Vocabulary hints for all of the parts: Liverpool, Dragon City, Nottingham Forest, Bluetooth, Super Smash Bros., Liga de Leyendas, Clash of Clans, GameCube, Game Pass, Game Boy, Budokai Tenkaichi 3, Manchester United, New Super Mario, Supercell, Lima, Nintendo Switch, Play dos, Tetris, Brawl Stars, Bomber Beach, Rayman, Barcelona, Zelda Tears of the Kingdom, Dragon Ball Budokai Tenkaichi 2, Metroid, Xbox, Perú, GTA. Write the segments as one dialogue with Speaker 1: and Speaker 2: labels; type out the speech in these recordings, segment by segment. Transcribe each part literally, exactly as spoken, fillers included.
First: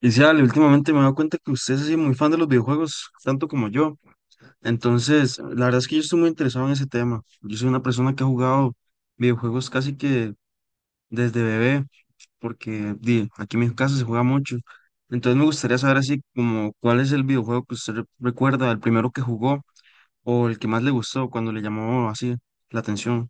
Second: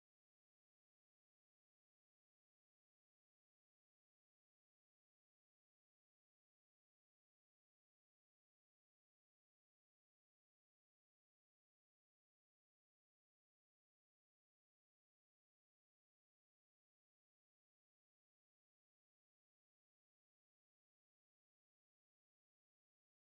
Speaker 1: Y sí, Ale, últimamente me he dado cuenta que usted es así muy fan de los videojuegos, tanto como yo. Entonces, la verdad es que yo estoy muy interesado en ese tema. Yo soy una persona que ha jugado videojuegos casi que desde bebé, porque di, aquí en mi casa se juega mucho. Entonces me gustaría saber así como cuál es el videojuego que usted re- recuerda, el primero que jugó o el que más le gustó cuando le llamó así la atención.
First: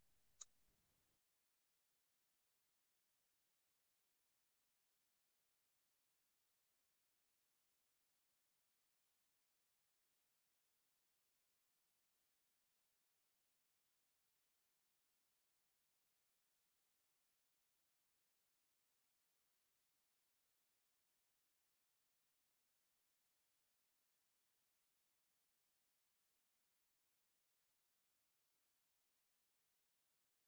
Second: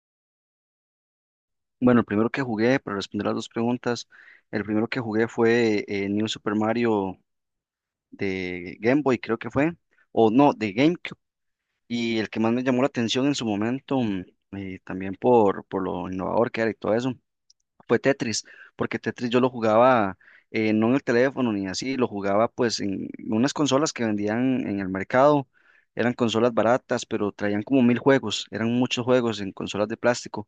Speaker 2: Bueno, el primero que jugué, para responder las dos preguntas, el primero que jugué fue eh, New Super Mario de Game Boy, creo que fue, o no, de GameCube. Y el que más me llamó la atención en su momento, mm, eh, también por, por lo innovador que era y todo eso, fue Tetris, porque Tetris yo lo jugaba eh, no en el teléfono ni así, lo jugaba pues en unas consolas que vendían en el mercado. Eran consolas baratas, pero traían como mil juegos, eran muchos juegos en consolas de plástico,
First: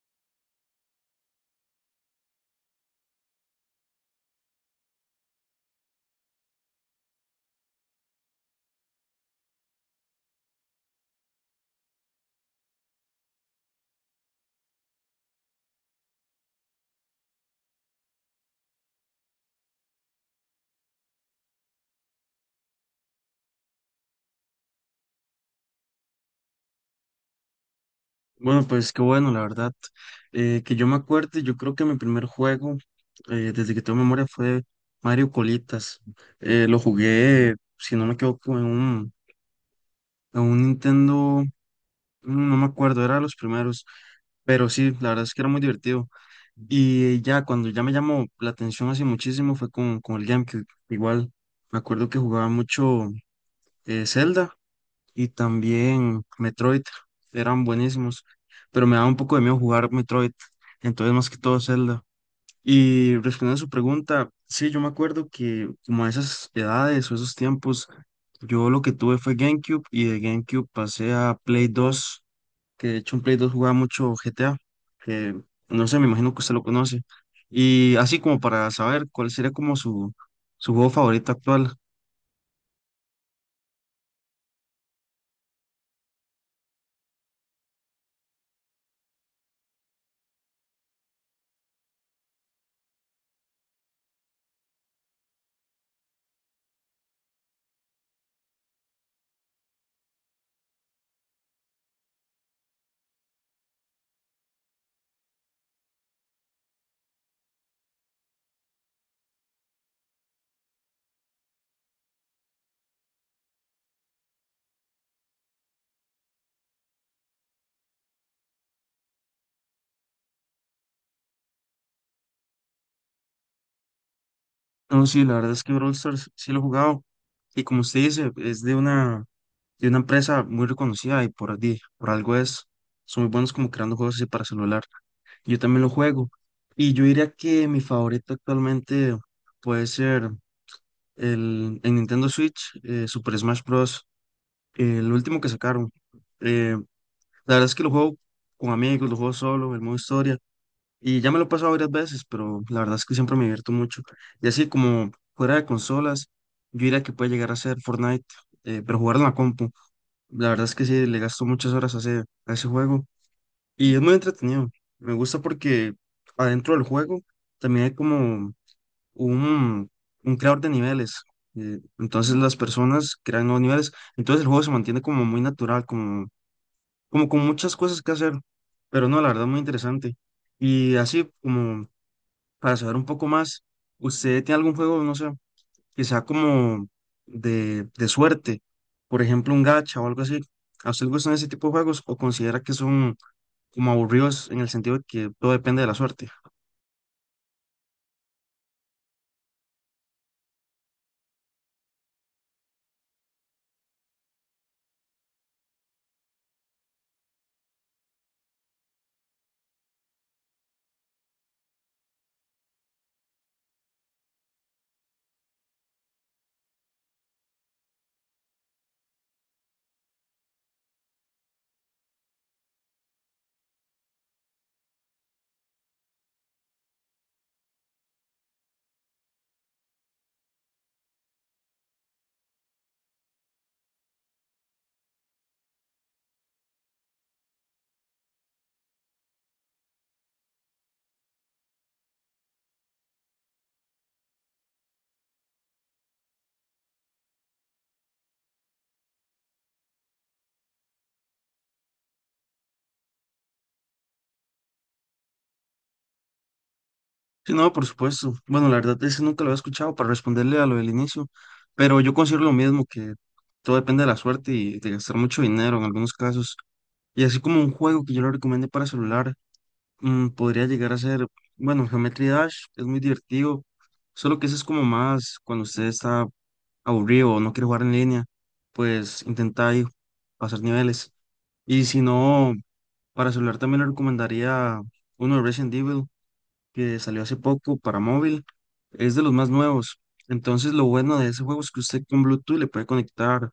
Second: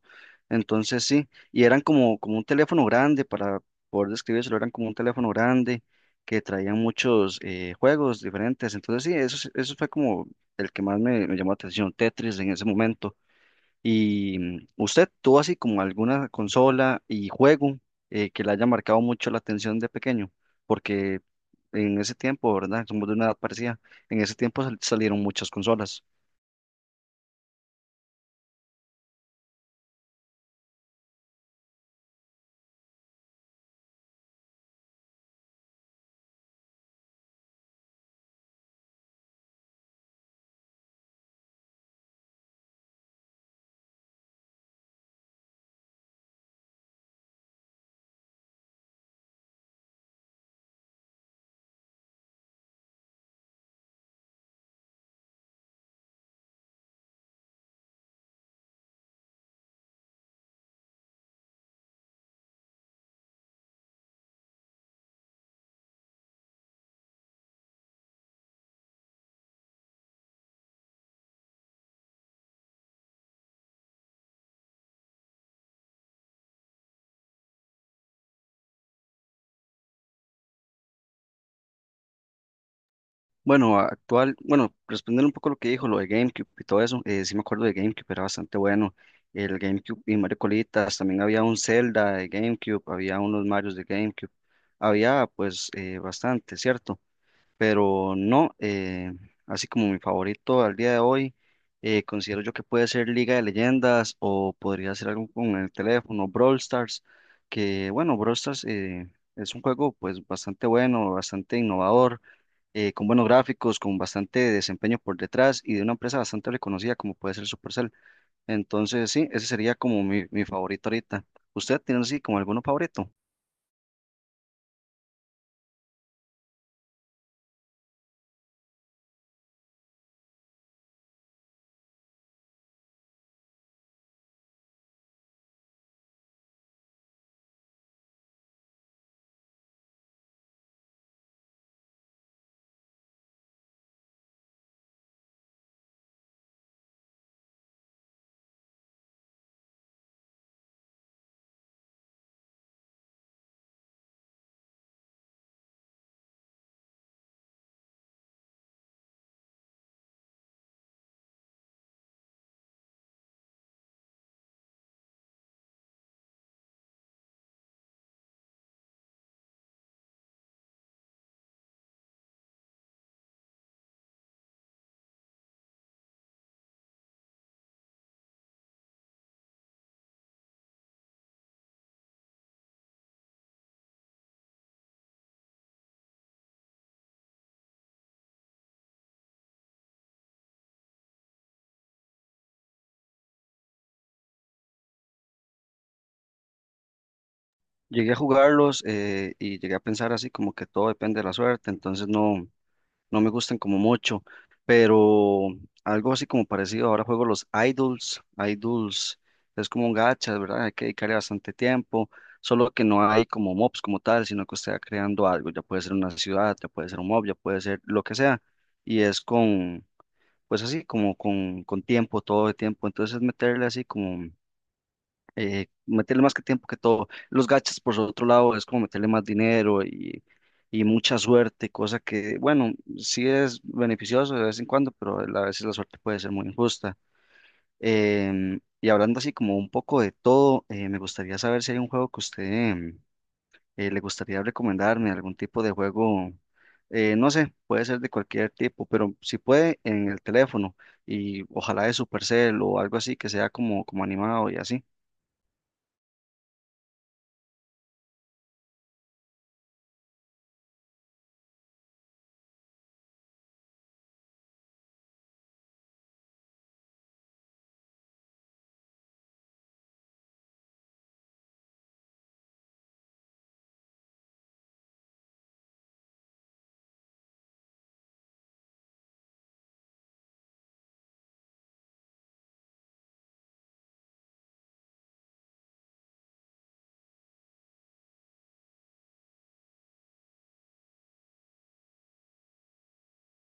Speaker 2: entonces sí. Y eran como, como un teléfono grande, para poder describírselo, eran como un teléfono grande que traían muchos eh, juegos diferentes, entonces sí, eso, es- eso fue como el que más me, me llamó la atención, Tetris en ese momento. ¿Y mm, usted tuvo así como alguna consola y juego eh, que le haya marcado mucho la atención de pequeño? Porque en ese tiempo, ¿verdad? Somos de una edad parecida. En ese tiempo sal- salieron muchas consolas.
Speaker 1: Bueno, pues qué bueno, la verdad. Eh, que yo me acuerde, yo creo que mi primer juego, eh, desde que tengo memoria, fue Mario Colitas. Eh, lo jugué, si no me equivoco, en un, en un Nintendo, mm, no me acuerdo, era de los primeros, pero sí, la verdad es que era muy divertido. Y ya, cuando ya me llamó la atención así muchísimo fue con, con el GameCube. Igual, me acuerdo que jugaba mucho eh, Zelda y también Metroid eran buenísimos, pero me daba un poco de miedo jugar Metroid, entonces más que todo Zelda. Y respondiendo a su pregunta, sí, yo me acuerdo que como a esas edades o esos tiempos, yo lo que tuve fue GameCube y de GameCube pasé a Play dos, que de hecho en Play dos jugaba mucho G T A, que no sé, me imagino que usted lo conoce. Y así como para saber cuál sería como su, su juego favorito actual.
Speaker 2: Bueno, actual, bueno, respondiendo un poco lo que dijo, lo de GameCube y todo eso, eh, sí me acuerdo de GameCube, era bastante bueno. El GameCube y Mario Colitas, también había un Zelda de GameCube, había unos Marios de GameCube, había pues eh, bastante, ¿cierto? Pero no, eh, así como mi favorito al día de hoy, eh, considero yo que puede ser Liga de Leyendas o podría ser algo con el teléfono, Brawl Stars, que bueno, Brawl Stars eh, es un juego pues bastante bueno, bastante innovador, eh, con buenos gráficos, con bastante desempeño por detrás y de una empresa bastante reconocida como puede ser Supercell. Entonces sí, ese sería como mi, mi favorito ahorita. ¿Usted tiene así como alguno favorito?
Speaker 1: No, sí, la verdad es que Brawl Stars sí lo he jugado. Y como usted dice, es de una, de una empresa muy reconocida y por, di- por algo es, son muy buenos como creando juegos así para celular. Yo también lo juego. Y yo diría que mi favorito actualmente puede ser el, en Nintendo Switch, eh, Super Smash Bros., eh, el último que sacaron. Eh, la verdad es que lo juego con amigos, lo juego solo, el modo historia. Y ya me lo he pasado varias veces, pero la verdad es que siempre me divierto mucho. Y así como fuera de consolas, yo diría que puede llegar a ser Fortnite, eh, pero jugarlo en la compu. La verdad es que sí, le gasto muchas horas a ese, a ese juego. Y es muy entretenido. Me gusta porque adentro del juego también hay como un, un creador de niveles. Eh, entonces las personas crean nuevos niveles. Entonces el juego se mantiene como muy natural, como, como con muchas cosas que hacer. Pero no, la verdad, muy interesante. Y así como para saber un poco más, ¿usted tiene algún juego, no sé, quizá como de, de suerte? Por ejemplo, un gacha o algo así. ¿A usted le gustan ese tipo de juegos o considera que son como aburridos en el sentido de que todo depende de la suerte?
Speaker 2: Llegué a jugarlos eh, y llegué a pensar así como que todo depende de la suerte, entonces no, no me gustan como mucho, pero algo así como parecido. Ahora juego los idols, idols es como un gacha, ¿verdad? Hay que dedicarle bastante tiempo, solo que no hay como mobs como tal, sino que usted va creando algo, ya puede ser una ciudad, ya puede ser un mob, ya puede ser lo que sea, y es con, pues así, como con, con tiempo, todo el tiempo, entonces es meterle así como eh, meterle más que tiempo que todo. Los gachas, por otro lado, es como meterle más dinero y, y mucha suerte, cosa que, bueno, sí es beneficioso de vez en cuando, pero a veces la suerte puede ser muy injusta. Em, y hablando así como un poco de todo, eh, me gustaría saber si hay un juego que usted em, eh, le gustaría recomendarme, algún tipo de juego, eh, no sé, puede ser de cualquier tipo, pero si puede en el teléfono y ojalá de Supercell o algo así que sea como, como animado y así.
Speaker 1: Sí, no, por supuesto. Bueno, la verdad es que nunca lo había escuchado para responderle a lo del inicio, pero yo considero lo mismo, que todo depende de la suerte y de gastar mucho dinero en algunos casos. Y así como un juego que yo le recomiendo para celular. Mm, podría llegar a ser, bueno, Geometry Dash es muy divertido, solo que eso es como más cuando usted está aburrido o no quiere jugar en línea, pues intenta ahí pasar niveles. Y si no, para celular también le recomendaría uno de Resident Evil que salió hace poco para móvil, es de los más nuevos. Entonces lo bueno de ese juego es que usted con Bluetooth le puede conectar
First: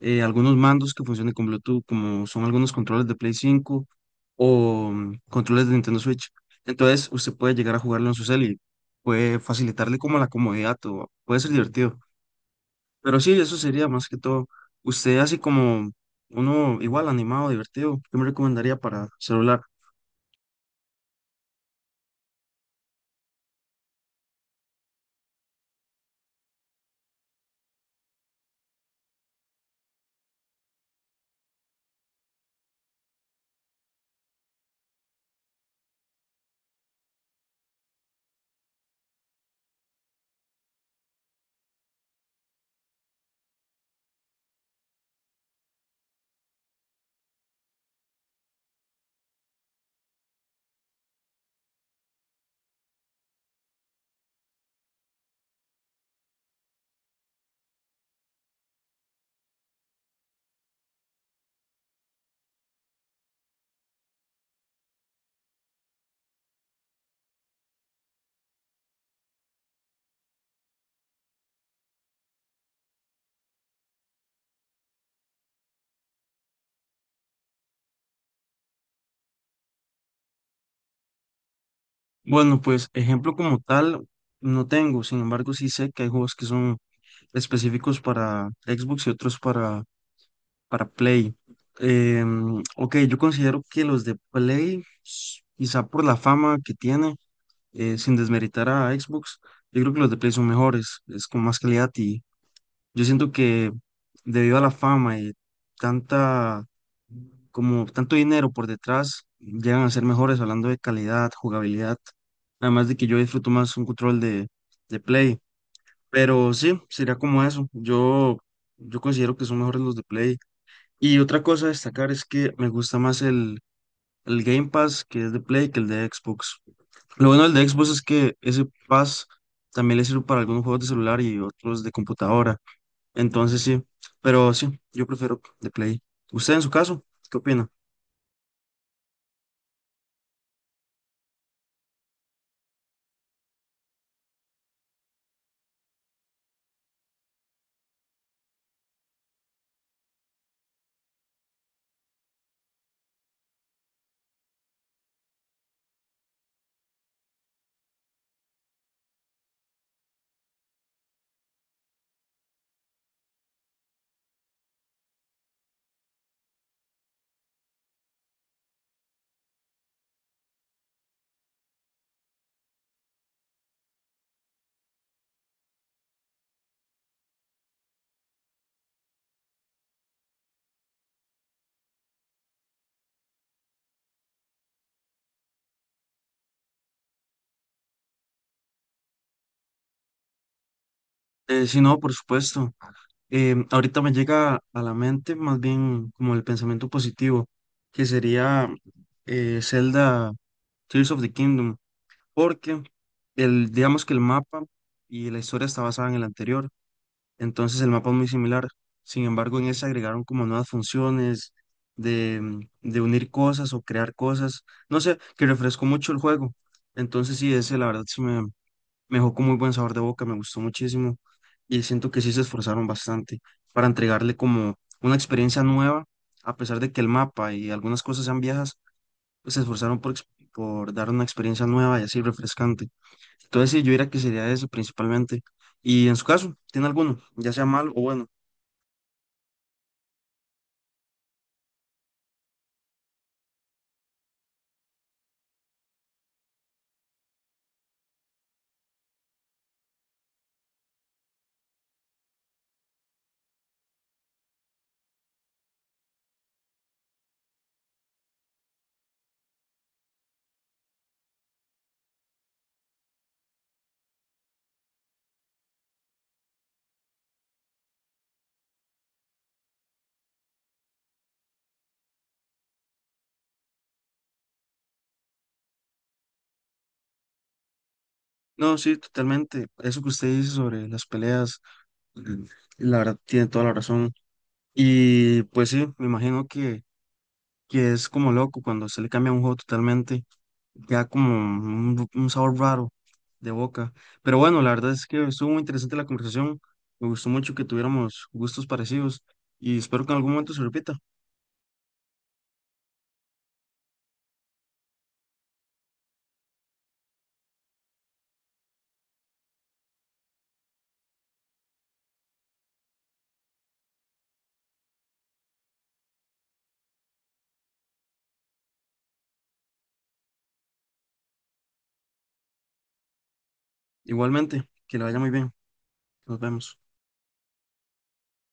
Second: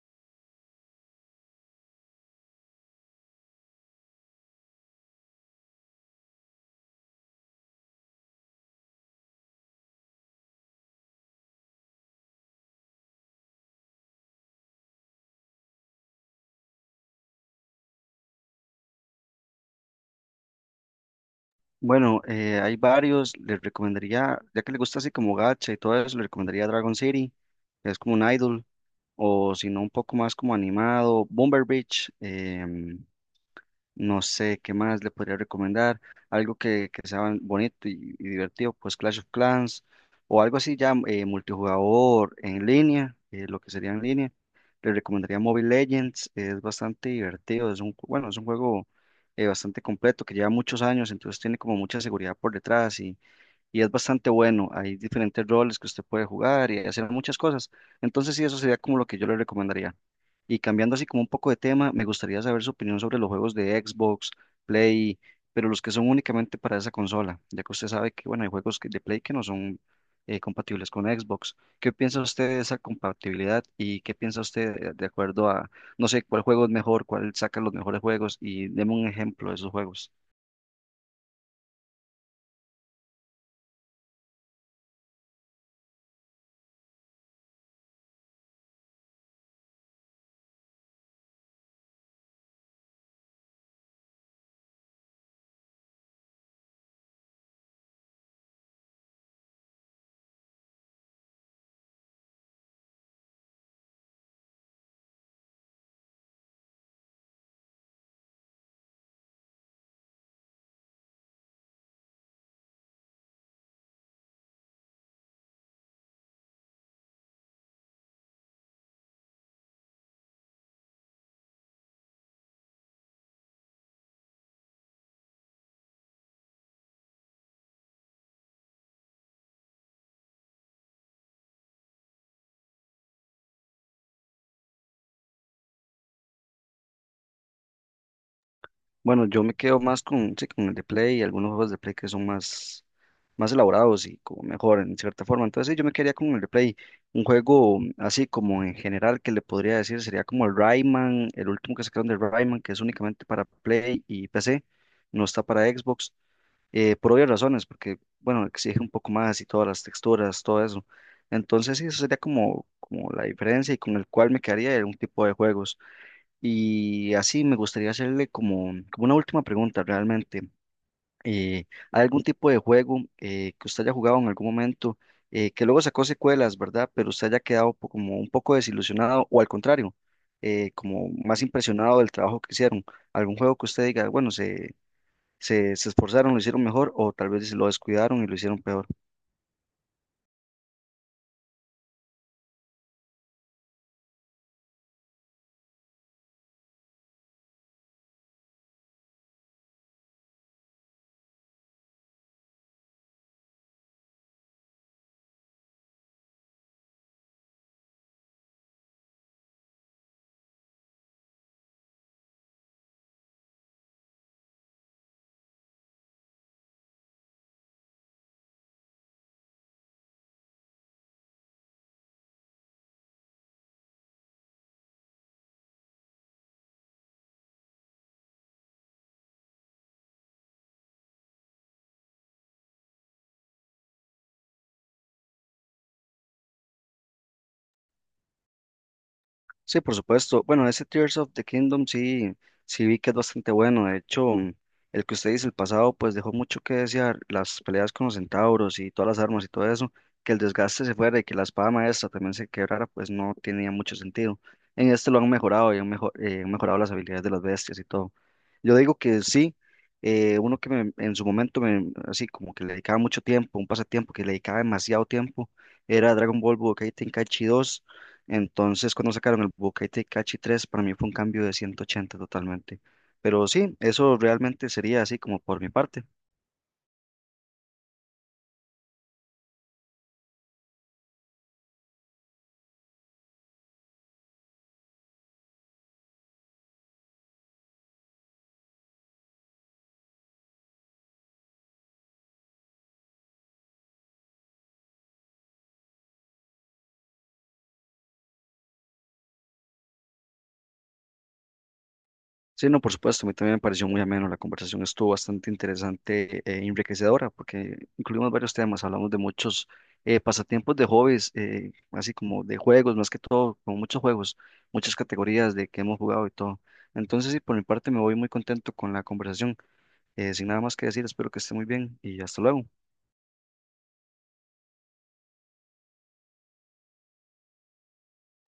Speaker 1: eh, algunos mandos que funcionen con Bluetooth, como son algunos controles de Play cinco o mm, controles de Nintendo Switch. Entonces, usted puede llegar a jugarlo en su cel y puede facilitarle como la comodidad o puede ser divertido. Pero sí, eso sería más que todo. Usted así como uno igual animado, divertido, ¿qué me recomendaría para celular?
Speaker 2: Bueno, eh, hay varios, les recomendaría, ya que le gusta así como gacha y todo eso, le recomendaría Dragon City, que es como un idol, o si no un poco más como animado, Bomber Beach. Em, no sé qué más le podría recomendar. Algo que, que sea bonito y, y divertido, pues Clash of Clans o algo así ya eh, multijugador en línea, eh, lo que sería en línea. Le recomendaría Mobile Legends, es bastante divertido, es un, ju- bueno, es un juego eh, bastante completo que lleva muchos años, entonces tiene como mucha seguridad por detrás y es bastante bueno. Hay diferentes roles que usted puede jugar y hacer muchas cosas. Entonces, sí, eso sería como lo que yo le recomendaría. Y cambiando así como un poco de tema, me gustaría saber su opinión sobre los juegos de Xbox, Play, pero los que son únicamente para esa consola, ya que usted sabe que, bueno, hay juegos que- de Play que no son eh, compatibles con Xbox. ¿Qué piensa usted de esa compatibilidad y qué piensa usted de de acuerdo a, no sé, cuál juego es mejor, cuál saca los mejores juegos y deme un ejemplo de esos juegos?
Speaker 1: Bueno, pues ejemplo como tal no tengo, sin embargo sí sé que hay juegos que son específicos para Xbox y otros para Para Play. Em, ok, yo considero que los de Play, s- quizá por la fama que tiene, eh, sin desmeritar a Xbox, yo creo que los de Play son mejores, es con más calidad y yo siento que debido a la fama y tanta, como tanto dinero por detrás, llegan a ser mejores hablando de calidad, jugabilidad, además de que yo disfruto más un control de, de Play. Pero sí, sería como eso. Yo, yo considero que son mejores los de Play. Y otra cosa a destacar es que me gusta más el, el Game Pass que es de Play que el de Xbox. Lo bueno del de Xbox es que ese Pass también le sirve para algunos juegos de celular y otros de computadora. Entonces sí, pero sí, yo prefiero de Play. ¿Usted en su caso? ¿Qué opina?
Speaker 2: Bueno, yo me quedo más con, sí, con el de Play y algunos juegos de Play que son más, más elaborados y como mejor en cierta forma. Entonces, sí, yo me quedaría con el de Play. Un juego así como en general que le podría decir sería como el Rayman, el último que sacaron de Rayman, que es únicamente para Play y P C, no está para Xbox, eh, por obvias razones, porque, bueno, exige un poco más y todas las texturas, todo eso. Entonces, sí, eso sería como, como la diferencia y con el cual me quedaría en un tipo de juegos. Y así me gustaría hacerle como, como una última pregunta realmente. Eh, ¿hay algún tipo de juego eh, que usted haya jugado en algún momento eh, que luego sacó secuelas, ¿verdad? Pero usted haya quedado po- como un poco desilusionado o al contrario, eh, como más impresionado del trabajo que hicieron? ¿Algún juego que usted diga, bueno, se, se, se esforzaron, lo hicieron mejor o tal vez lo descuidaron y lo hicieron peor?
Speaker 1: Eh, sí, no, por supuesto. Em, ahorita me llega a la mente más bien como el pensamiento positivo, que sería eh, Zelda Tears of the Kingdom. Porque el, digamos que el mapa y la historia está basada en el anterior, entonces el mapa es muy similar. Sin embargo, en ese agregaron como nuevas funciones de, mm, de unir cosas o crear cosas, no sé, que refrescó mucho el juego. Entonces sí, ese la verdad sí me, me dejó con muy buen sabor de boca, me gustó muchísimo y siento que sí se esforzaron bastante para entregarle como una experiencia nueva, a pesar de que el mapa y algunas cosas sean viejas se esforzaron por, ex- por dar una experiencia nueva y así refrescante. Entonces, sí, yo diría que sería eso principalmente. Y en su caso, ¿tiene alguno? Ya sea malo o bueno.
Speaker 2: Sí, por supuesto. Bueno, ese Tears of the Kingdom sí, sí vi que es bastante bueno. De hecho, mm, el que usted dice, el pasado, pues dejó mucho que desear. Las peleas con los centauros y todas las armas y todo eso, que el desgaste se fuera y que la espada maestra también se quebrara, pues no tenía mucho sentido. En este lo han mejorado y han, mejo- eh, han mejorado las habilidades de las bestias y todo. Yo digo que sí, eh, uno que me- en su momento, me, así como que le dedicaba mucho tiempo, un pasatiempo que le dedicaba demasiado tiempo, era Dragon Ball Budokai Tenkaichi dos. Entonces, cuando sacaron el Budokai Tenkaichi tres, para mí fue un cambio de ciento ochenta totalmente. Pero sí, eso realmente sería así como por mi parte.
Speaker 1: No, sí, totalmente. Eso que usted dice sobre las peleas, mm, la verdad, tiene toda la razón. Y pues sí, me imagino que, que es como loco cuando se le cambia un juego totalmente. Queda como un, un sabor raro de boca. Pero bueno, la verdad es que estuvo muy interesante la conversación. Me gustó mucho que tuviéramos gustos parecidos y espero que en algún momento se repita.
Speaker 2: Sí, no, por supuesto, a mí también me pareció muy ameno. La conversación estuvo bastante interesante e enriquecedora porque incluimos varios temas, hablamos de muchos eh, pasatiempos de hobbies, eh, así como de juegos, más que todo, como muchos juegos, muchas categorías de que hemos jugado y todo. Entonces, sí, por mi parte me voy muy contento con la conversación. Eh, sin nada más que decir, espero que esté muy bien y hasta luego.
Speaker 1: Igualmente, que le vaya muy bien. Nos vemos.